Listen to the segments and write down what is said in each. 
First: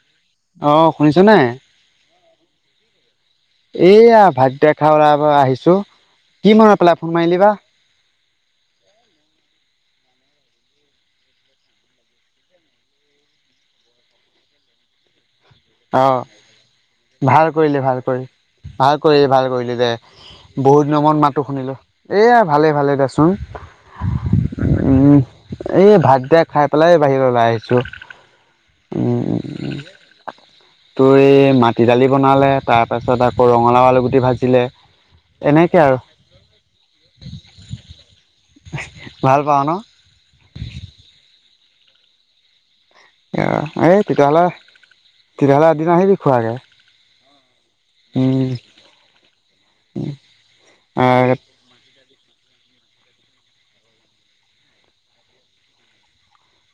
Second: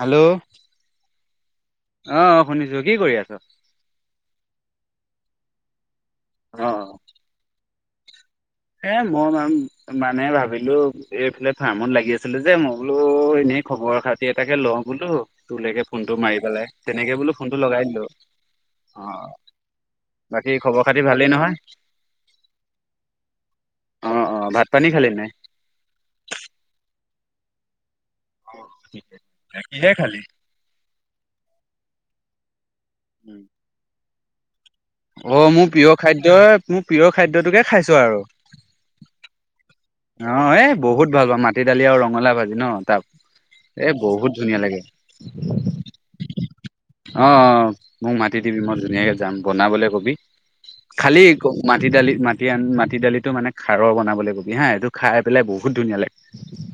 Hello অ', শুনিছানে? অ', শুনিছো, কি কৰি আছ? [unintelligible] আহিছোঁ, কি মনত পেলাই ফোন মাৰিলি বা এই মই ম-মানে ভাবিলোঁ এইফালে ফাৰ্মত লাগি আছিলোঁ যে, মই বোলো এনে খবৰ খাতি এটাকে লওঁ বোলো। তোলৈকে অ ফোনটো মাৰি পেলাই তেনেকে বোলো ভাল ফোনটো কৰিলি লগাই ভাল দিলো কৰি ভাল কৰিলি অ' ভাল কৰিলি দে বাকী খবৰ বহুত খাতি দিনৰ মুৰত ভালেই মাতটো নহয় শুনিলো এয়া ভালে ভালে দেচোন অ অ ভাত পানী খালি উম নাই এই ভাত কিতা খাই পেলাই বাহিৰত ওলাই আহিছোঁ। কিহে খালি? তোৰ এই মাটি দালি বনালে তাৰ পাছত আকৌ ৰঙালাও আলু গুটি ভাজিলে। অ' মোৰ এনেকে প্ৰিয় আৰু খাদ্যয়ই মোৰ প্ৰিয় খাদ্যটোকে খাইছো আৰু ভাল পাওঁ ন অ' এ বহুত ভাল পাওঁ মাটি দালি আৰু ৰঙালাও ভাজি ন তাপ এ এই বহুত তেতিয়াহ'লে ধুনীয়া লাগে তেতিয়াহ'লে এদিন আহিবি খোৱাকে অ', অ', অ' মোক মাতি দিবি, উম মই ধুনীয়াকে যাম বনাবলে কবি খালি ক মাটি দালি মাটি আ মাটি দালিটো মানে খাৰৰ বনাবলৈ কবি হাঁ। এইটো খাই পেলাই বহুত ধুনীয়া লাগে।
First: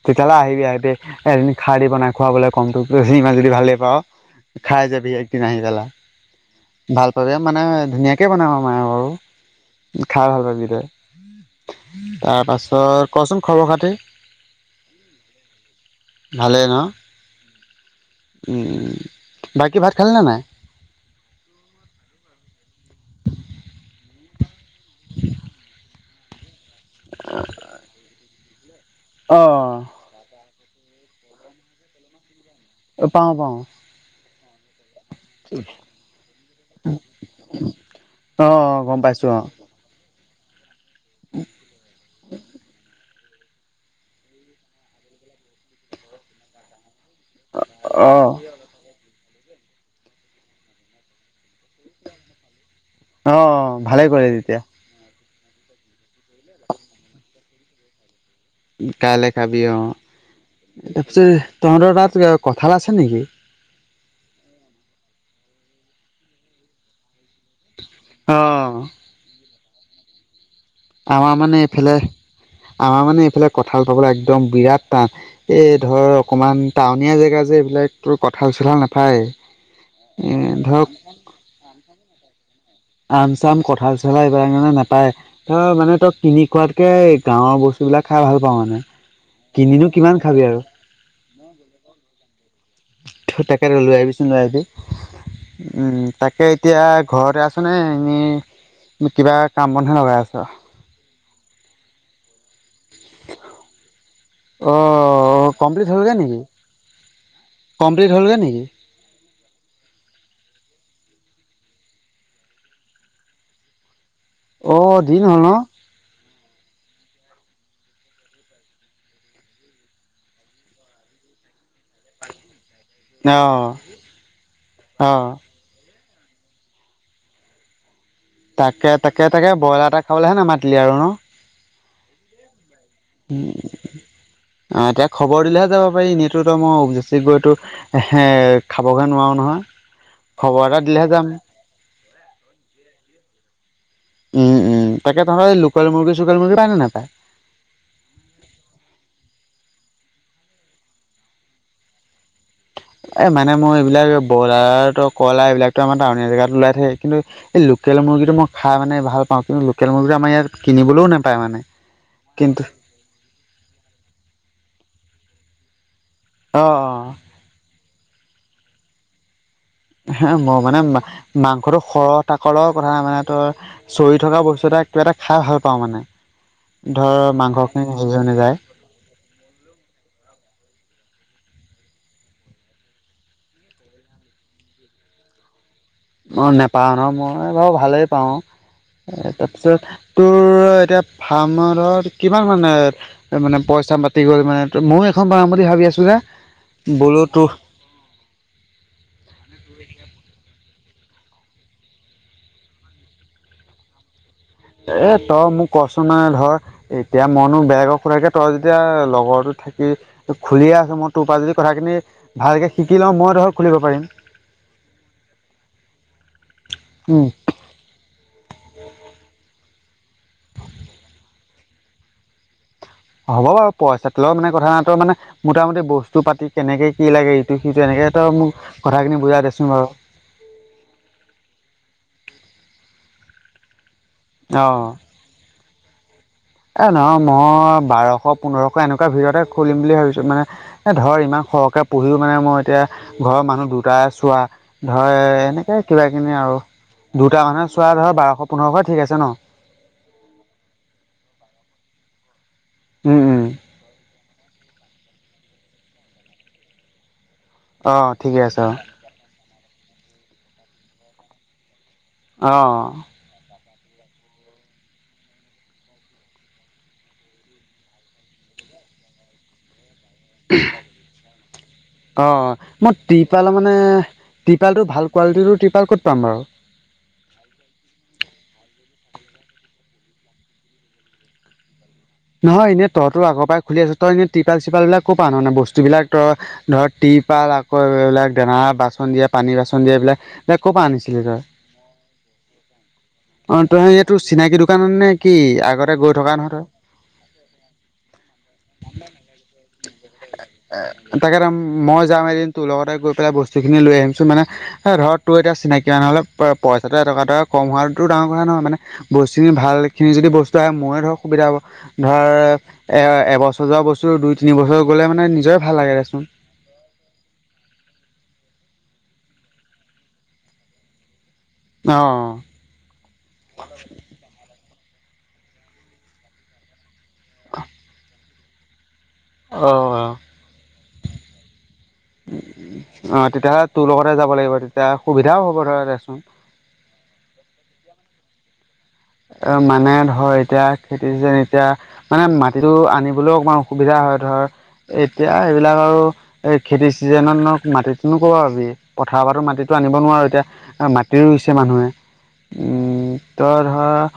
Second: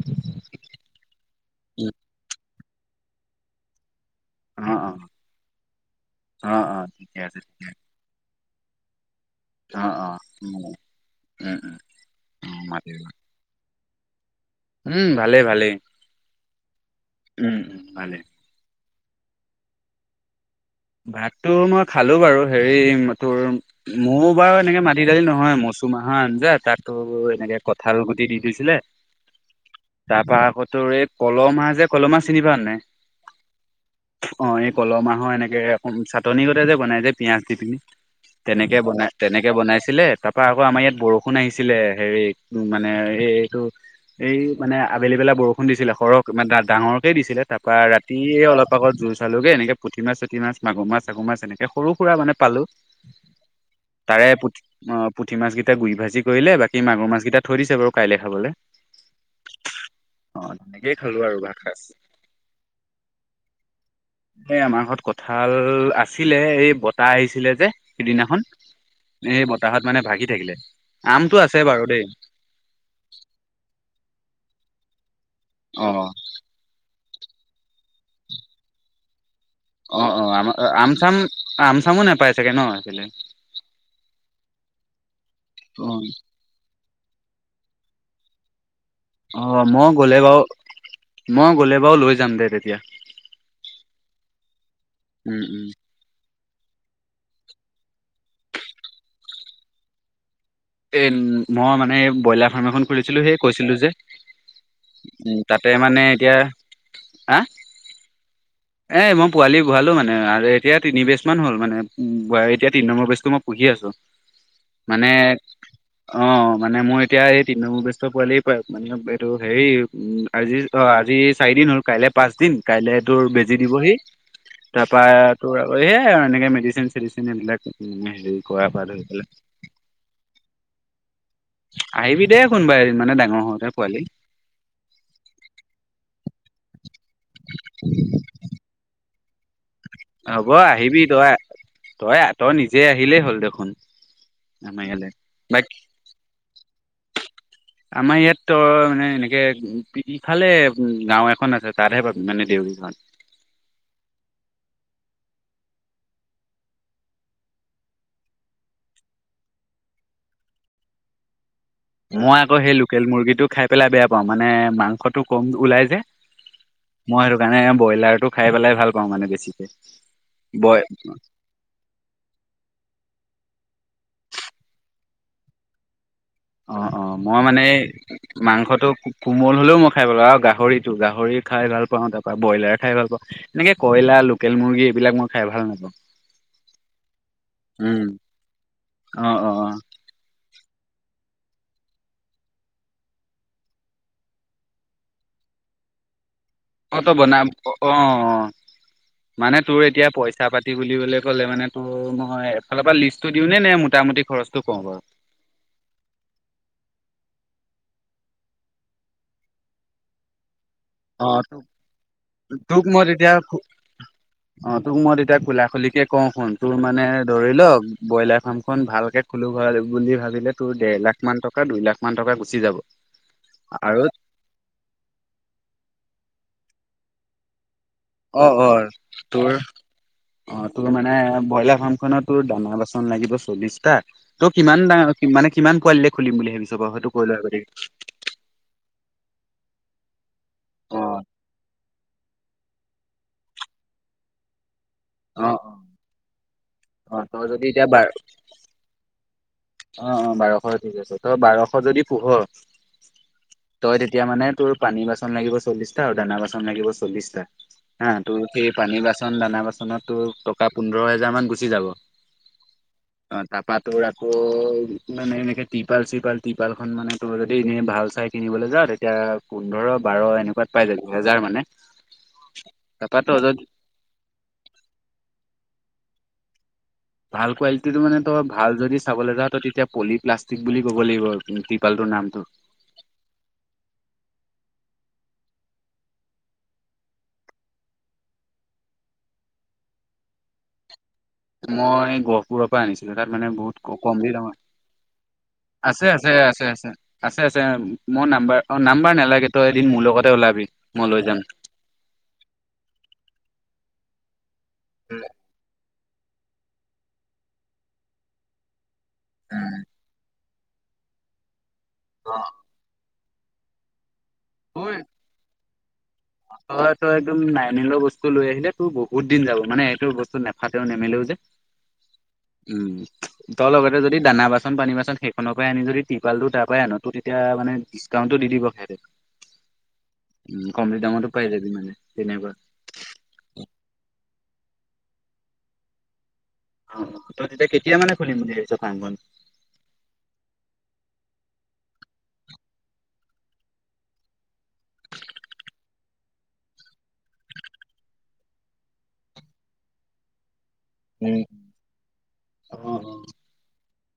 তেতিয়া হ'লে আহিবি, আহিবি এদিন খাৰ দি বনাই খোৱাবলে কম টোক যদি ইমান যদি ভালেই পাওঁ। অ খাই অ যাবি একদিন আহি পেলা অ অ ভাল ঠিকে পাবি আছে মানে ঠিকে আছে ধুনীয়াকে বনাম আৰু অ অ খাই ভাল উম পাবি তই, উম উম তাৰ অ মাতি পাছত কচোন খবৰ খাতি? উম ভালেই ভালেই ভালে ন? উম উম ভালেই উম, উম। বাকী ভাত খালেনে নাই? ভাতটো মই খালো বাৰু, হেৰি তোৰ মোৰ বাৰু এনেকে মাটি দালি নহয় মচ মচু মাহৰ আঞ্জা, তাত তোৰ এনেকে কঁঠালগুতি দি দিছিলে অ'। তোৰৰে কল মাৰ যে কলহ মাছ অ', পাওঁ, পাওঁ। অ', এই কল মাহৰ এনে দে, চাটনি গতে যে বনাই যে, পিয়াজ দি পিনি অ তেনেকে গম বনাই পাইছো অ তেনেকে বনাইছিলে তা তাৰ পৰা আমাৰ ইয়াত বৰষুণ আহিছিলে হেৰি মানে এইটো এই মানে আবেলি বেলা বৰষুণ দিছিলে। সৰহ মানে ডাঙৰ দিছিলে, তাপা অ ৰাতিয় অলপ আগত জোৰ চালোঁগে এনেকে পুঠি মাছ পুঠি মাছ, মাগুৰ মাছ, চাগুৰ মাছ এনেকে সৰু-সুৰা মানে পালো অ ভালে তাৰে কৰিলি পুঠি তেতিয়া অ' পুঠি মাছকেইটা গুৰি ভাজি কৰিলে বাকি মাগুৰ মাছকেইটা থই দিছে বাৰু কাইলে খাবলে কাইলে খাবি অ, অ তেনেকেই খালো তাৰপিছত আৰু ভাত সাজ তহঁতৰ তাত কঁঠাল আছে নেকি। এই আমাৰ ঘৰত কঁঠাল আছিলে এই বঁটাহ আহিছিলে যে। অ সিদিনাখন সেই বতাহত মানে ভাগি থাকিলে। আমাৰ আমটো মানে আছে বাৰু এইফালে দেই আমাৰ মানে এইফালে কঁঠাল পাবলৈ একদম বিৰাট টান। এই অ ধৰ অকমান টাউনীয়া জেগা যে এইবিলাকো কঁঠাল চোঠাল নাপায়ে। অ অ আম আম চাম আম চামো নোপায় চাগে ন। সেইফালে আম চাম কঁঠাল চলা এইবাৰ কাৰণে নাপায় ত অ মানে তই কিনি খোৱাত তাকে গাঁৱৰ বস্তু বিলাক খাই ভাল পাওঁ মানে। অ কিনিনো মই কিমান গলে খাবি বাৰু আৰু মই গলে বাৰু লৈ যাম দে তেতিয়া। তাকেটো লৈ আহিবিচোন লয় আহিবি। উম উম, তাকে এতিয়া ঘৰতে আছো নে এনেই কিবা কাম বনহে লগাই আছ। এ মই মানে ব্ৰইলাৰ ফাৰ্ম এখন খুলিছিলোঁ সেই কৈছিলোঁ যে। অ উ তাতে কমপ্লিট মানে হ'লগৈ এতিয়া নেকি হা, কমপ্লিট হ'লগৈ নেকি এ মই পোৱালি ভৰালো মানে আৰু এতিয়া তিনিবেছ মান হ'ল মানে ব এতিয়া তিনি নম্বৰ বেচটো মই পঢ়ি আছো। অ মানে দিন হ'ল ন। অ মানে মোৰ এতিয়া এই তিনন্বৰ বেস্ত পোৱালিয় পাৰ মানে এইটো হেৰি আজি ত আজি চাৰিদিন হ'ল কাইলৈ পাঁচ দিন। কাইলে তোৰ ন অ বেজি দিবহি তাৰপা অ তোৰ আক হে, এ এনেকে মেডিচিন চেডিচিন এইবিলাক কৰাৰ পৰা তাকে ধৰি পেলাই তাকে তাকে ব্ৰইলাৰ এটা খাবলৈহে নামাতিলি আৰু ন। আহিবি দেই কোনোবা এদিন। মানে ডাঙৰ হওঁতে পোৱালি অ' এতিয়া খবৰ দিলেহে যাব পাৰি। [unintelligible] [unintelligible] খাবগৈ নোৱাৰোঁ নহয়। হ'ব খবৰ এটা আহিবি দিলেহে যাম তই তই তই নিজে আহিলেই হ'ল দেখোন। উম আমাৰ উম ইয়ালে তাকে তহঁতৰ এই বাকী লোকেল মুৰ্গী চোকেল মুৰ্গী পায় নে নাপায়? আমাৰ ইয়াত তই মানে এনেকে ইফালে গাও এখন আছে তাতহে পাবি। মানে দেউৰী গাঁৱত এ মানে মই এইবিলাক। ব্ৰইলাৰটো কইলাৰ এইবিলাকতো আমাৰ টাউনীয়া জেগাত ওলাই থাকে কিন্তু এই লোকেল মুৰ্গীটো মই খাই মানে ভাল অ', কিন্তু লোকেল মূগী আমাৰ ইয়াত কিনিবলৈও নাপায় মানে মই আকৌ কিন্তু সেই লোকেল মুৰ্গীটো খাই পেলাই বেয়া পাওঁ মানে মাংসটো কম ওলাই যে অ মই সেইটো কাৰণে ব্ৰইলাৰটো খাই পেলাই ভাল পাওঁ মানে বেছি। হ মোৰ মানে মাংসটো খৰহ তাকলৰ কথা মানে তই চৰি থকা বস্তু কিবা এটা খাই ভাল পাওঁ মানে অ', অ', ধৰ মই মানে মাংসখিনি হেৰি হৈ নাযায় মাংসটো কোমল হলেও মই খাই পালো আৰু গাহৰিটো গাহৰি খাই ভাল পাওঁ তাৰ পৰাৰা ব্ৰইলাৰ খাই ভাল পাওঁ এনেকে কইলাৰ লোকেল মুৰ্গী এইবিলাক মই খাই ভাল নাপাওঁ। অ', নোপাও ন মই বাৰু ভালেই উম। পাওঁ এ অ', অ', অ', তাৰপিছত তোৰ এতিয়া ফাৰ্মত কিমান মানে মানে পইচা মাতি গ'ল মানে ময় এখন বনাম বুলি ভাবি আছো আছো না। অ', বনাম অ অ মানে তোৰ এতিয়া পইচা পাতি বুলিবলে লে মানে তো মই এফালৰ পৰা লিষ্টটো দিওঁ নে নে মোটামুটি খৰচ এ তই মোক কছ নাই ধৰ এতিয়া মনো বেলেগক খোৰাৰাকে তই যেতিয়া লগৰো থাকি খুলি আ মই তোৰ পৰা অ', যদি তোক কথাখিনি ভালকৈ তোক শিকি লওঁ মই তেতিয়া ধৰক খুলিব পাৰিম অ', তোক মই তেতিয়া কোলা খুলিকে কওঁ শুন তোৰ মানে উম ধৰি লওক ব্ৰইলাৰ ফাৰ্ম খন ভালকে খো বুলি ভাবিলে তোৰ ডেৰ লাখ মান টকা দুই লাখ মান টকা গুচি যাব। হ'ব বাৰু আৰু পইচাটো ল মানে কথা ন তই মানে মোটামুটি বস্তু পাতি কেনেকে কি লাগে এইটো অ', অ', তোৰ বাৰু অ তোৰ মানে ব্ৰইলাৰ ফাৰ্মখনত ডাঙৰ বাচন লাগিব চল্লিশটা ত অ', কিমানা মানে কিমান কোৱালিট খুলিম বুলি ভাবিছো এ নহয় মই বাৰশ পোন্ধৰশ এনেকুৱা ভিতৰতে খুলিম বুলি ভাবিছো মানে এ অ ধৰ ইমান সৰহকে পঢ়িহও মানে মই এতিয়া ঘৰৰ মানুহ দুটাই চোৱা ধৰ অ এনেকে কিবা কিনি আৰু অ অ তই দুটাৰ যদি কাৰানে এতিয়া চোৱা বাৰ ধৰ বাৰশ পোন্ধৰশ ঠিক আছে ন। অ', অ', বাৰশ ঠিক আছে তই বাৰশ যদি পোহ উম, উম, তই এতিয়া মানে তোৰ পানী বাচন লাগিব চল্লিছটা আৰু দানা বাচন লাগিব চল্লিছটা। অ', হা ঠিকে তোৰ আছে সেই পানী বাচন দানা বাচনত তোৰ টকা পোন্ধৰ হেজাৰ মান গুচি যাব। আহ। [unintelligible] মানে এনেকে তিপাল চিপাল তিপাল খন মানে তুম যদি এনে ভাল চাই কিনিবলৈ যা তেতিয়া পোন্ধৰ বাৰ এনেকুৱাত পাই যায় দুহেজাৰ মানে [unintelligible] ট্ৰিপালটোৰ ভাল কোৱালিটিৰৰ টিপাল ক'ত পাম বাৰু। ভাল কোৱালিটিটো মানে তই ভাল যদি চাবলৈ যা তই তেতিয়া পলি প্লাষ্টিক বুলি ক'ব লাগিব। টিপালটোৰ নামটো। নহয় এনেই তই তো আগৰ পৰাই খুলি আছো তই এনেই চিপাল চিপাল বিলাকো পান নে বস্তুবিলাক ধৰ টিপাল আকৌ এইবিলাক দানা বাচন দিয়া পানী নিৰ্বাচন দিয়া এইিলাকাক ক' পৰা আনিছিলি তই। মই গহপুৰৰ পৰা আনিছিলো তাত মানে অ তই বহুত ক এইটো কম দ দামৰ চিনাকি দোকানত নে কি আগতে আছে, গৈ থকা আছে, নহয় আছে। আছে, আছে মই নাম্বাৰ অ নাম্বাৰ নালাগে তই এদিন মোৰ লগতে ওলাবি মই তই লৈ তাকে যাম। মই যাম এদিন তোৰ লগতে গৈ পেলাই বস্তুখিনি লৈ আহিম। মানে এ ধৰক উম তোৰ এতিয়া চিনাকি মানুহলে পইচাটো এটকা, এটকা কম হোৱাটো ডাঙৰ কথা নহয় মানে বস্তুখিনি ভাল উম খিনি যদি বস্তু আহে ময় ধৰক সুবিধা প ধৰ এ এবছৰ যোৱা বস্তু দুই তি বছৰ গলে মানে নিজৰে ভাল লাগে দেচোন ত তই একদম নাইমিলোৱা বস্তু লৈ আহিলে তোৰ বহুত দিন যাব মানে এইেইটো বস্তু নেফাতেও নেমিলেও যে অ উম তই লগতে যদি দানা বাচ বান পানী বাচন সেইখনৰ পৰাই আনি যদি টিপালটো তাৰ পৰাই আনো তেতিয়া মানে ডিছকাউণ্টটো দি দিব সিহঁতে আহ, আহ। তামতো পাই যাবি মানে উ, তেনেকুৱা। অ তেতিয়াহ'লে তোৰ লগতে যাব লাগিব তেতিয়া সুবিধাও হ'ব ধৰা দেচোন। এতিয়াানে খুলিম ফাৰ্মখন? অ', মানে ধৰ এতিয়া খেতি যেন এতিয়া মানে মাটিতো আনিবলৈও অকমান অসুবিধা হয় ধৰ। এতিয়া এইবিলাক আৰু এ খেতি এই চিজনতনো মাটিতো নো কবা পাবি, পথাৰ পৰা মাটিতো আনিব নোৱাৰো এতিয়া। আৰু মাটি উম। ৰুইছে মানুহে, অ', উম। তই? অ'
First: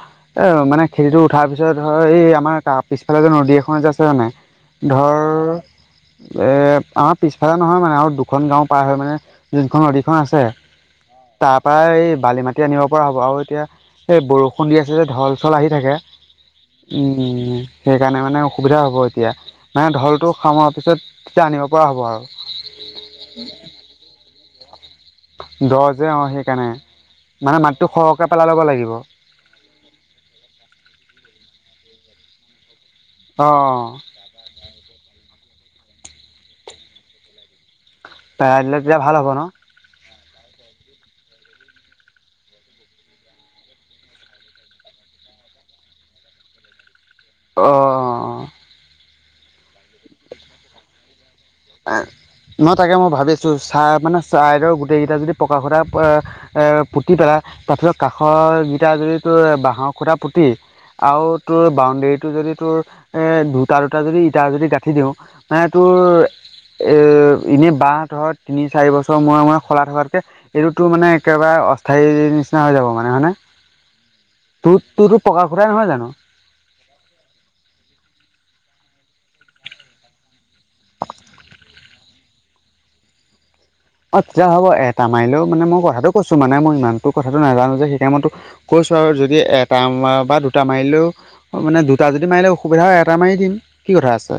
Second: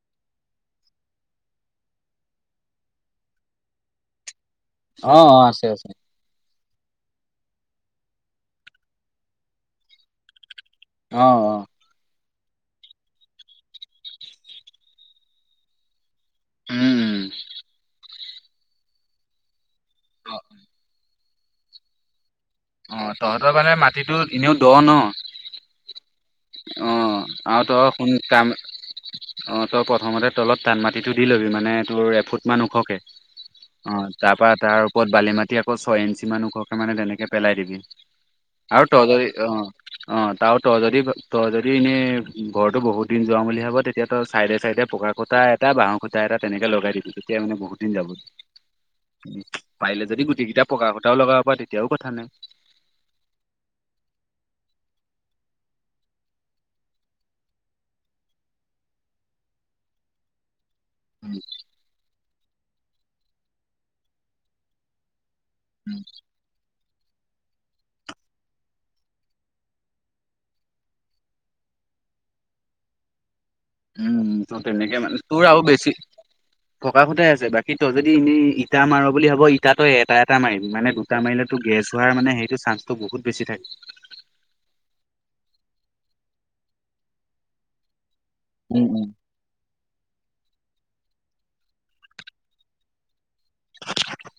এ মানে খেতিটো উঠাৰ পিছত ধৰ এই আমাৰ তাৰ পিছফালে যে নদী এখন যে আছে মানে। ধৰ অ', অ', আছে আছে এ আমাৰ পিছফালে নহয় মানে আৰু দুখন গাও পাৰ হয় মানে যোনখন নদীখন আছে। অ', তাৰ অ', পৰা এই বালি মাটি আনিব পৰা হ'ব, আৰু এতিয়া সেই বৰষুণ দি আছে যে ঢল চল আহি থাকে। উম, উম। সেইকাৰণে মা মানে অসুবিধা হ'ব এতিয়া। মানে ঢলটো খামোৱাৰ পিছত তেতিয়া আনিব পৰা হ'ব আৰু। অ' তহঁতৰ মানে মাটিটো এনেও দ ন। দ যে অ সেইকাৰণে অ' মানে আৰু মাটিটো সৰহকে পেলাই [unintelligible] ল'ব লাগিব অ অ' তই প্ৰথমতে তলত ধান মাটিতো দি ল'বি মানে। মানে তোৰ এফুট মান ওখকে। অ অ' তাৰ পৰা তাৰ ওপৰত বালিমা টি আকৌ ছয় ইঞ্চি মান ওখকে মানে তেনেকে পেলাই দিবি। পেলাই দিলে আৰু তেতিয়া তই ভাল যদি। হ'ব ন অ' অ' ত আৰু তই যদি তই যদি এনেই ঘৰতো বহুত দিন যোৱাম বুলি ভাব তেতিয়া তই চাইডে চাইডে পকা খুটা এটা বাঁহৰ খুটা এট এটা তেনেকে লগাই দিবি অ অ পাৰিল যদি গোটেই কেইটা পকা খুটাও লগাব পৰা তেতিয়া এ ন তাকে মই ভাবিছো চাহ মানে চাহদৰ গোটেইকেইটা যদি পকা সুতা এ পুতি পেলা তথাপিও কাষৰ কেইটা যদি তোৰ বাঁহৰ খুটা পুতি আও তোৰ বাউণ্ডৰীটো যদি তোৰ এ দুটা দুটা যদি ইটা যদি গাঁঠি দিওঁ নাই তোৰ এ এনেই বাহ ধৰ তিনি চাৰি বছৰ মোৰে মোৰে সলাই থকাতকে এইটোতো মানে একেবাৰে অস্থায়ী নিচিনা হৈ যাব মানে হয়নে উম ত তোৰ তেনেকে মানে তোৰতো পকা তোৰ আৰু খুটাই নহয় বেছি জানো পকা সুটাই আছে বাকী তই যদি এনেই ইটা মাৰ বুলি ভাব ইটা তই এটা এটা মাৰিম মানে দুটা মাৰিলেতো গেছ হোৱাৰ মানে সেইটো চ্ঞ্চটো বহুত বেছি থাকে অ তেতিয়া হ'ব এটা মাৰিলেও মানে মই কথাটো কৈছো মানে মই ইমানটো কথাটো নাজানো যে সেইকাৰণে মই তোক উম কৈছো উম আৰু যদি এটা মাৰ বা দু দুটা মাৰিলেও মানে দুটা যদি মাৰিলে অসুবিধা হয় এটা মাৰি দিম কি কথা আছে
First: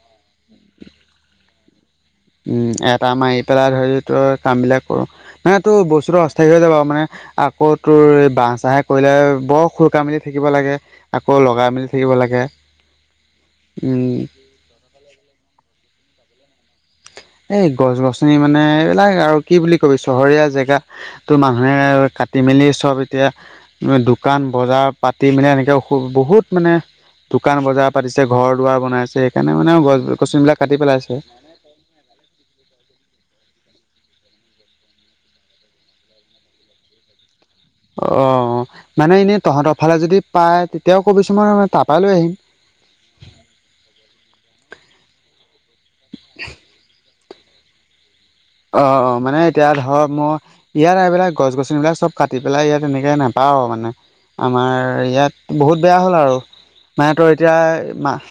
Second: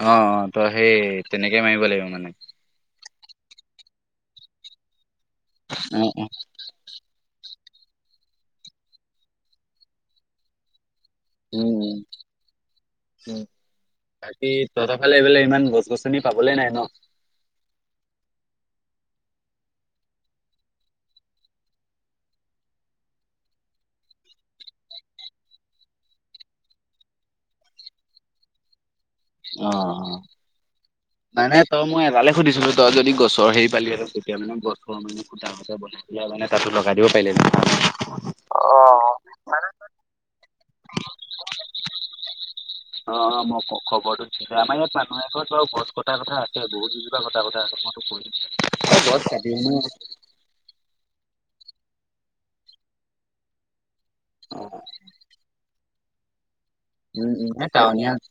অ অ তই সেই তেনেকে মাৰিব লাগিব মানে। উম এটা মাৰি পেলাই ধৰি তই কাম বিলাক কৰ মানে তোৰ উম বস্তুটো উম। অস্থায়ী হৈ যাব মানে আকৌ তোৰ এই বাহ চাহে কৰিলে বৰ খুৰকা মেলি থাকিব লাগে আকৌ লগাই উম মেলি থাকিব লাগে উম উম বাকী তহত ফালে এই [unintelligible] ইমান গছ গছনি পাবলে নাই ন এই গছ গছনি মানে এইবিলাক আৰু কি বুলি কবি চহৰীয়া জেগাত তো মানুহে কাটি মেলি চব এতিয়া দোকান বজাৰ পাতি মেলি এনেকে বহুত মানে। দোকান বজাৰ পাতিছে ঘৰ দুৱাৰ বনাই আছে সেইকাৰণে অ অ। মানে গছ গছন বিিলাক কাটি পেলাইছে। সুধিছোঁ তই যদি গছৰ হে পালি আ তেতিয়া মানে গছৰ মানে খুটা সুটা বনাই পেলাই মানে তাতো লগাই দিব পাৰিলে। অ মানে এনেই মানে তহঁতৰ ফালে যদি পায়। তেওঁ ক'বিছোঁ মই তপালৈ আহিম। এয়া আমাৰ ইয়াত মানুহে ঘৰত বু গছ কাৰ কথা আছে বহুতুজোপা কথা আছে মইতো কৰি। অ অ মানে এতিয়া ধৰক মই ইয়াৰ এইবিলাক গছ গছনিবিলাক চব। কাটি পেলাই ইয়াত এনেকে নাপাওঁ মানে অ আমাৰ ইয়াত বহুত বেয়া হ'ল আৰু। উম মাহঁতৰ এতিয়া মাহ।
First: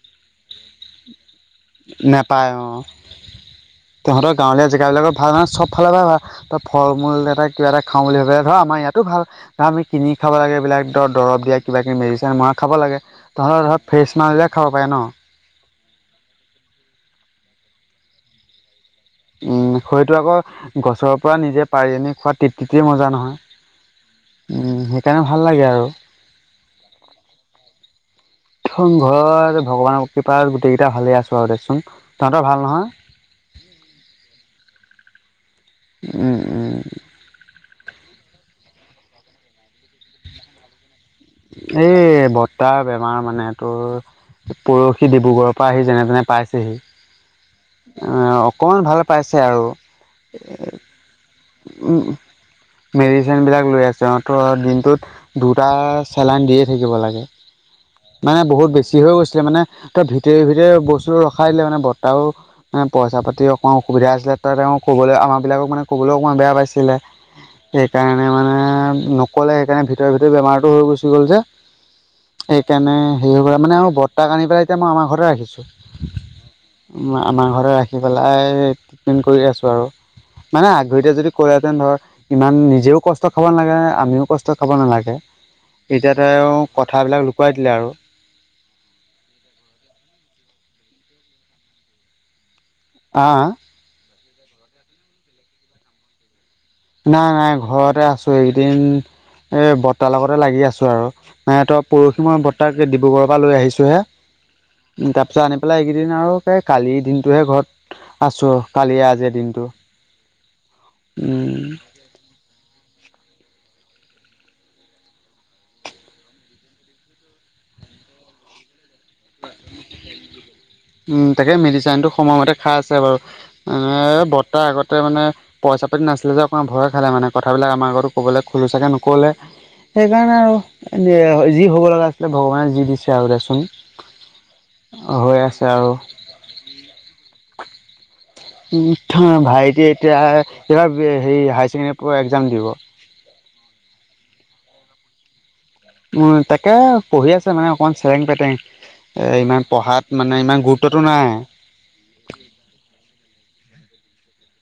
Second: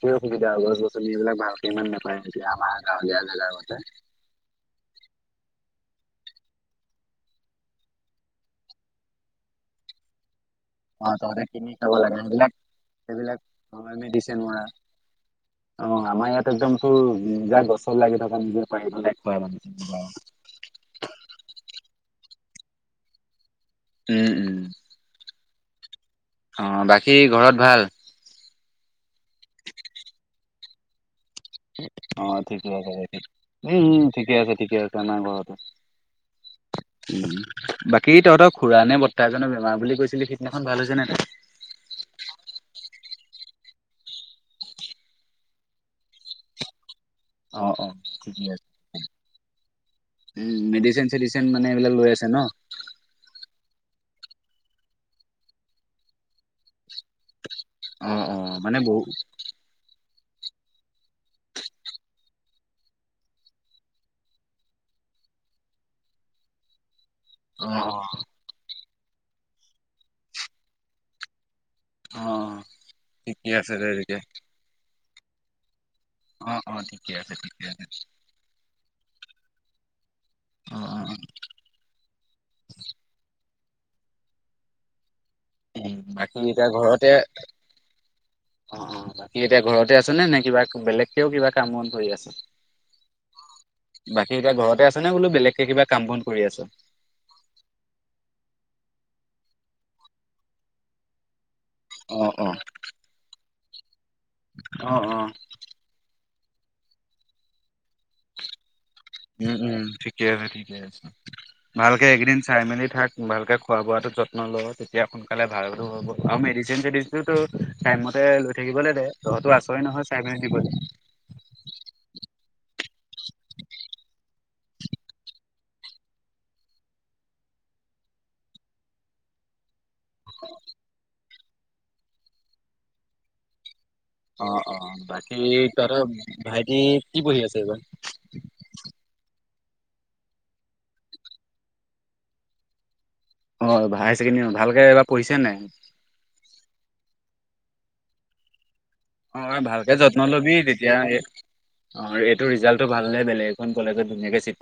কি অসুবিধা হয় গছ গছনি এইবিলাক ভালক ইমান নাপায় নেকয়া আমাৰ গাঁৱলীয়াগা মতে। জেগাবিলাকৰ ভাল ভাল। ফালৰ পৰা ত ফল মূল এটা কিবা এটা খাওঁ বুলি ভাবিলে ধৰ আমাৰ ইয়াতো ভাল ধ আমি কিনি খাব লাগে। এইবিলাক অ ধৰ তহঁতে দৰব দিয়া কিনি কিবা খাব কিব লাগে মেডিচিন সেইবিলাক মই খাব লাগেহ'লে সেইবিলাক ধৰ আমাৰ ফ্ৰেছ মেডিচিন মাবিলে মৰা খাব পাৰে ন। অ আমাৰ ইয়াত একদম তো যাক গছৰ লাগি থকা নিজ। উম খৰিতটো আকৌ গছৰ পৰা নিজে পাৰি আনি খোৱাত তেততে মজা নহয়। উম সেইকাৰণে ভাল লাগে আৰু। অ বাকী ঘৰত ভাল। ঘৰত ভগৱানৰ কৃপাত গোটেই কেইটা ভালে আছে। অ ঠিকে আছে দে ঠিক উম ঠিকে আছে ঠিকে আছে আমাৰ ঘৰতে। উম, উম, উম বাকী তহঁতৰ খুডৰা নে বত্তাহ এজনৰ বেমাৰ বুলি কৈছিলি সিদিনাখন ভাল হৈছে নে তাই। এই বৰতাহ। বেমাৰ মানে তোৰ পৰহি ডিব্ৰুগড়ৰ পৰা আহি যেনে তেনে অ অ পাইছেহি। ঠিকে আছে অকণমান ভাল পাইছে উম আৰু। মেডিচিন চেডিচিন মানে এইবিলাক উম লৈ আছে ন মেডিচিন বিলাক লৈ আছে অহ ত দিনটোত দুটা চেলন দিয়ে থাকিব লাগে। অ অ মানে বহুত বেছি বহু হৈ গৈছিলে মানে তই ভিত টেই ভিতৰে বস্তু ৰখাই দিলে মানে বতাও মানে পইচা পাতি অকণমান অসুবিধা আছিলে ত তেওঁ ক'বলৈ আমাৰ বিলাকক মানে ক'বলৈও অকণমান বেয়া পাইছিলে অ অ সেইকাৰণে মানে নকলে সেইকাৰণে ভিতৰে ভিতৰে বেমাৰটো হৈ গুচি গ'ল যে অ সেইকাৰণে হেৰি হৈ ঠিকে কৰে আছে মানে দে আৰু তেতিয়া বৰ্তাক আনি পেলাই এতিয়া মই আমাৰ ঘৰতে ৰাখিছো। অ অ ঠিকে আছে আমাৰ ঠিকে ঘৰতে আছে ৰাখি পেলাই ট্ৰিটমেণ্ট কৰি আছো আৰু। মানে অ অ অ আগধৰিতে যদি ক'লেহেঁতেন ধৰ ইমান নিজেও কষ্ট খাব নালাগে আমিও কষ্ট খাব নালাগে। উ এতিয়া বাকী তেওঁ এতিয়া ঘৰতে কথাবিলাক লুকুৱাই দিলে আৰু অ অ বাকী এতিয়া ঘৰতে আছ নে নে কিবা বেলেগ কেও কিবা কামত ধৰি আছে আহ বাকী এতিয়া ঘৰত তে আছে নে বোলো বেলেকে কাম বন কৰি আছে। নাই নাই ঘৰতে আছো এইকেইদিন এ বৰ্তাৰ লগতে লাগি আছো আৰু। হেত পৰহি অ', মই অ', বৰ্তাক ডিব্ৰুগড়ৰ পৰা লৈ আহিছোঁহে অ', অ', তাৰপিছত আনি পেলাই এইকেইদিন আও সে কালিৰ দিনতটোহে ঘৰত আছো। কালিয়ে আজিৰ উম দিনটো উম ঠিকে আছে ঠিকে আছে উম ভালকে এইকেইদিন চাই মেলি থাক ভালকে খোৱা বোৱাটো যত্ন ল তেতিয়া সোনকালে ভাল হ'ব আৰু মেডিচিন চেডিচিনটো টাইম মতে লৈ থাকিবলে দে। তহঁতো আছই নহয় চাই মেলি দিবলৈ। উম তাকে মেডিচিনতটো সময়মতে খাই আছে বাৰু [unintelligible] বৰ্তা আগতে মানে পইচাতি নাছিলে যে অকণমান ভয় খে মানে কথাবিলাক আমাৰ আগতো ক'বলে খোলোছাকে নু কলে সেইকাৰণে আৰু এ যি হ'ব লগা আছিলে ভগৱানে যি দিছে আৰু দেচোন অ অ বাকী হৈ আছে আৰু তহঁতৰ ভাইটি কি পঢ়ি আছে এইবাৰ? উ থঁ ভাইটিয়ে এতিয়া এইবাৰ হেৰি হায় ছেকেণ্ডৰি পৰা একজাম দিব। অ হায়াৰ ছেকেণ্ডেৰী ভালকে এবাৰ পঢ়িছে নে নাই? অঁ তাকে পঢ়ি আছে মানে অকমান চেৰেং পেতেং। এ অ', ইমান ভালকে পঢ়াত যত্ন মানে ল'বি ইমান তেতিয়া গুৰুত্বটো এ নাই। অ এইটো ৰিজাল্টটো ভাল নে বেলেগ এইখন কলেজত ধুনীয়াকে চিত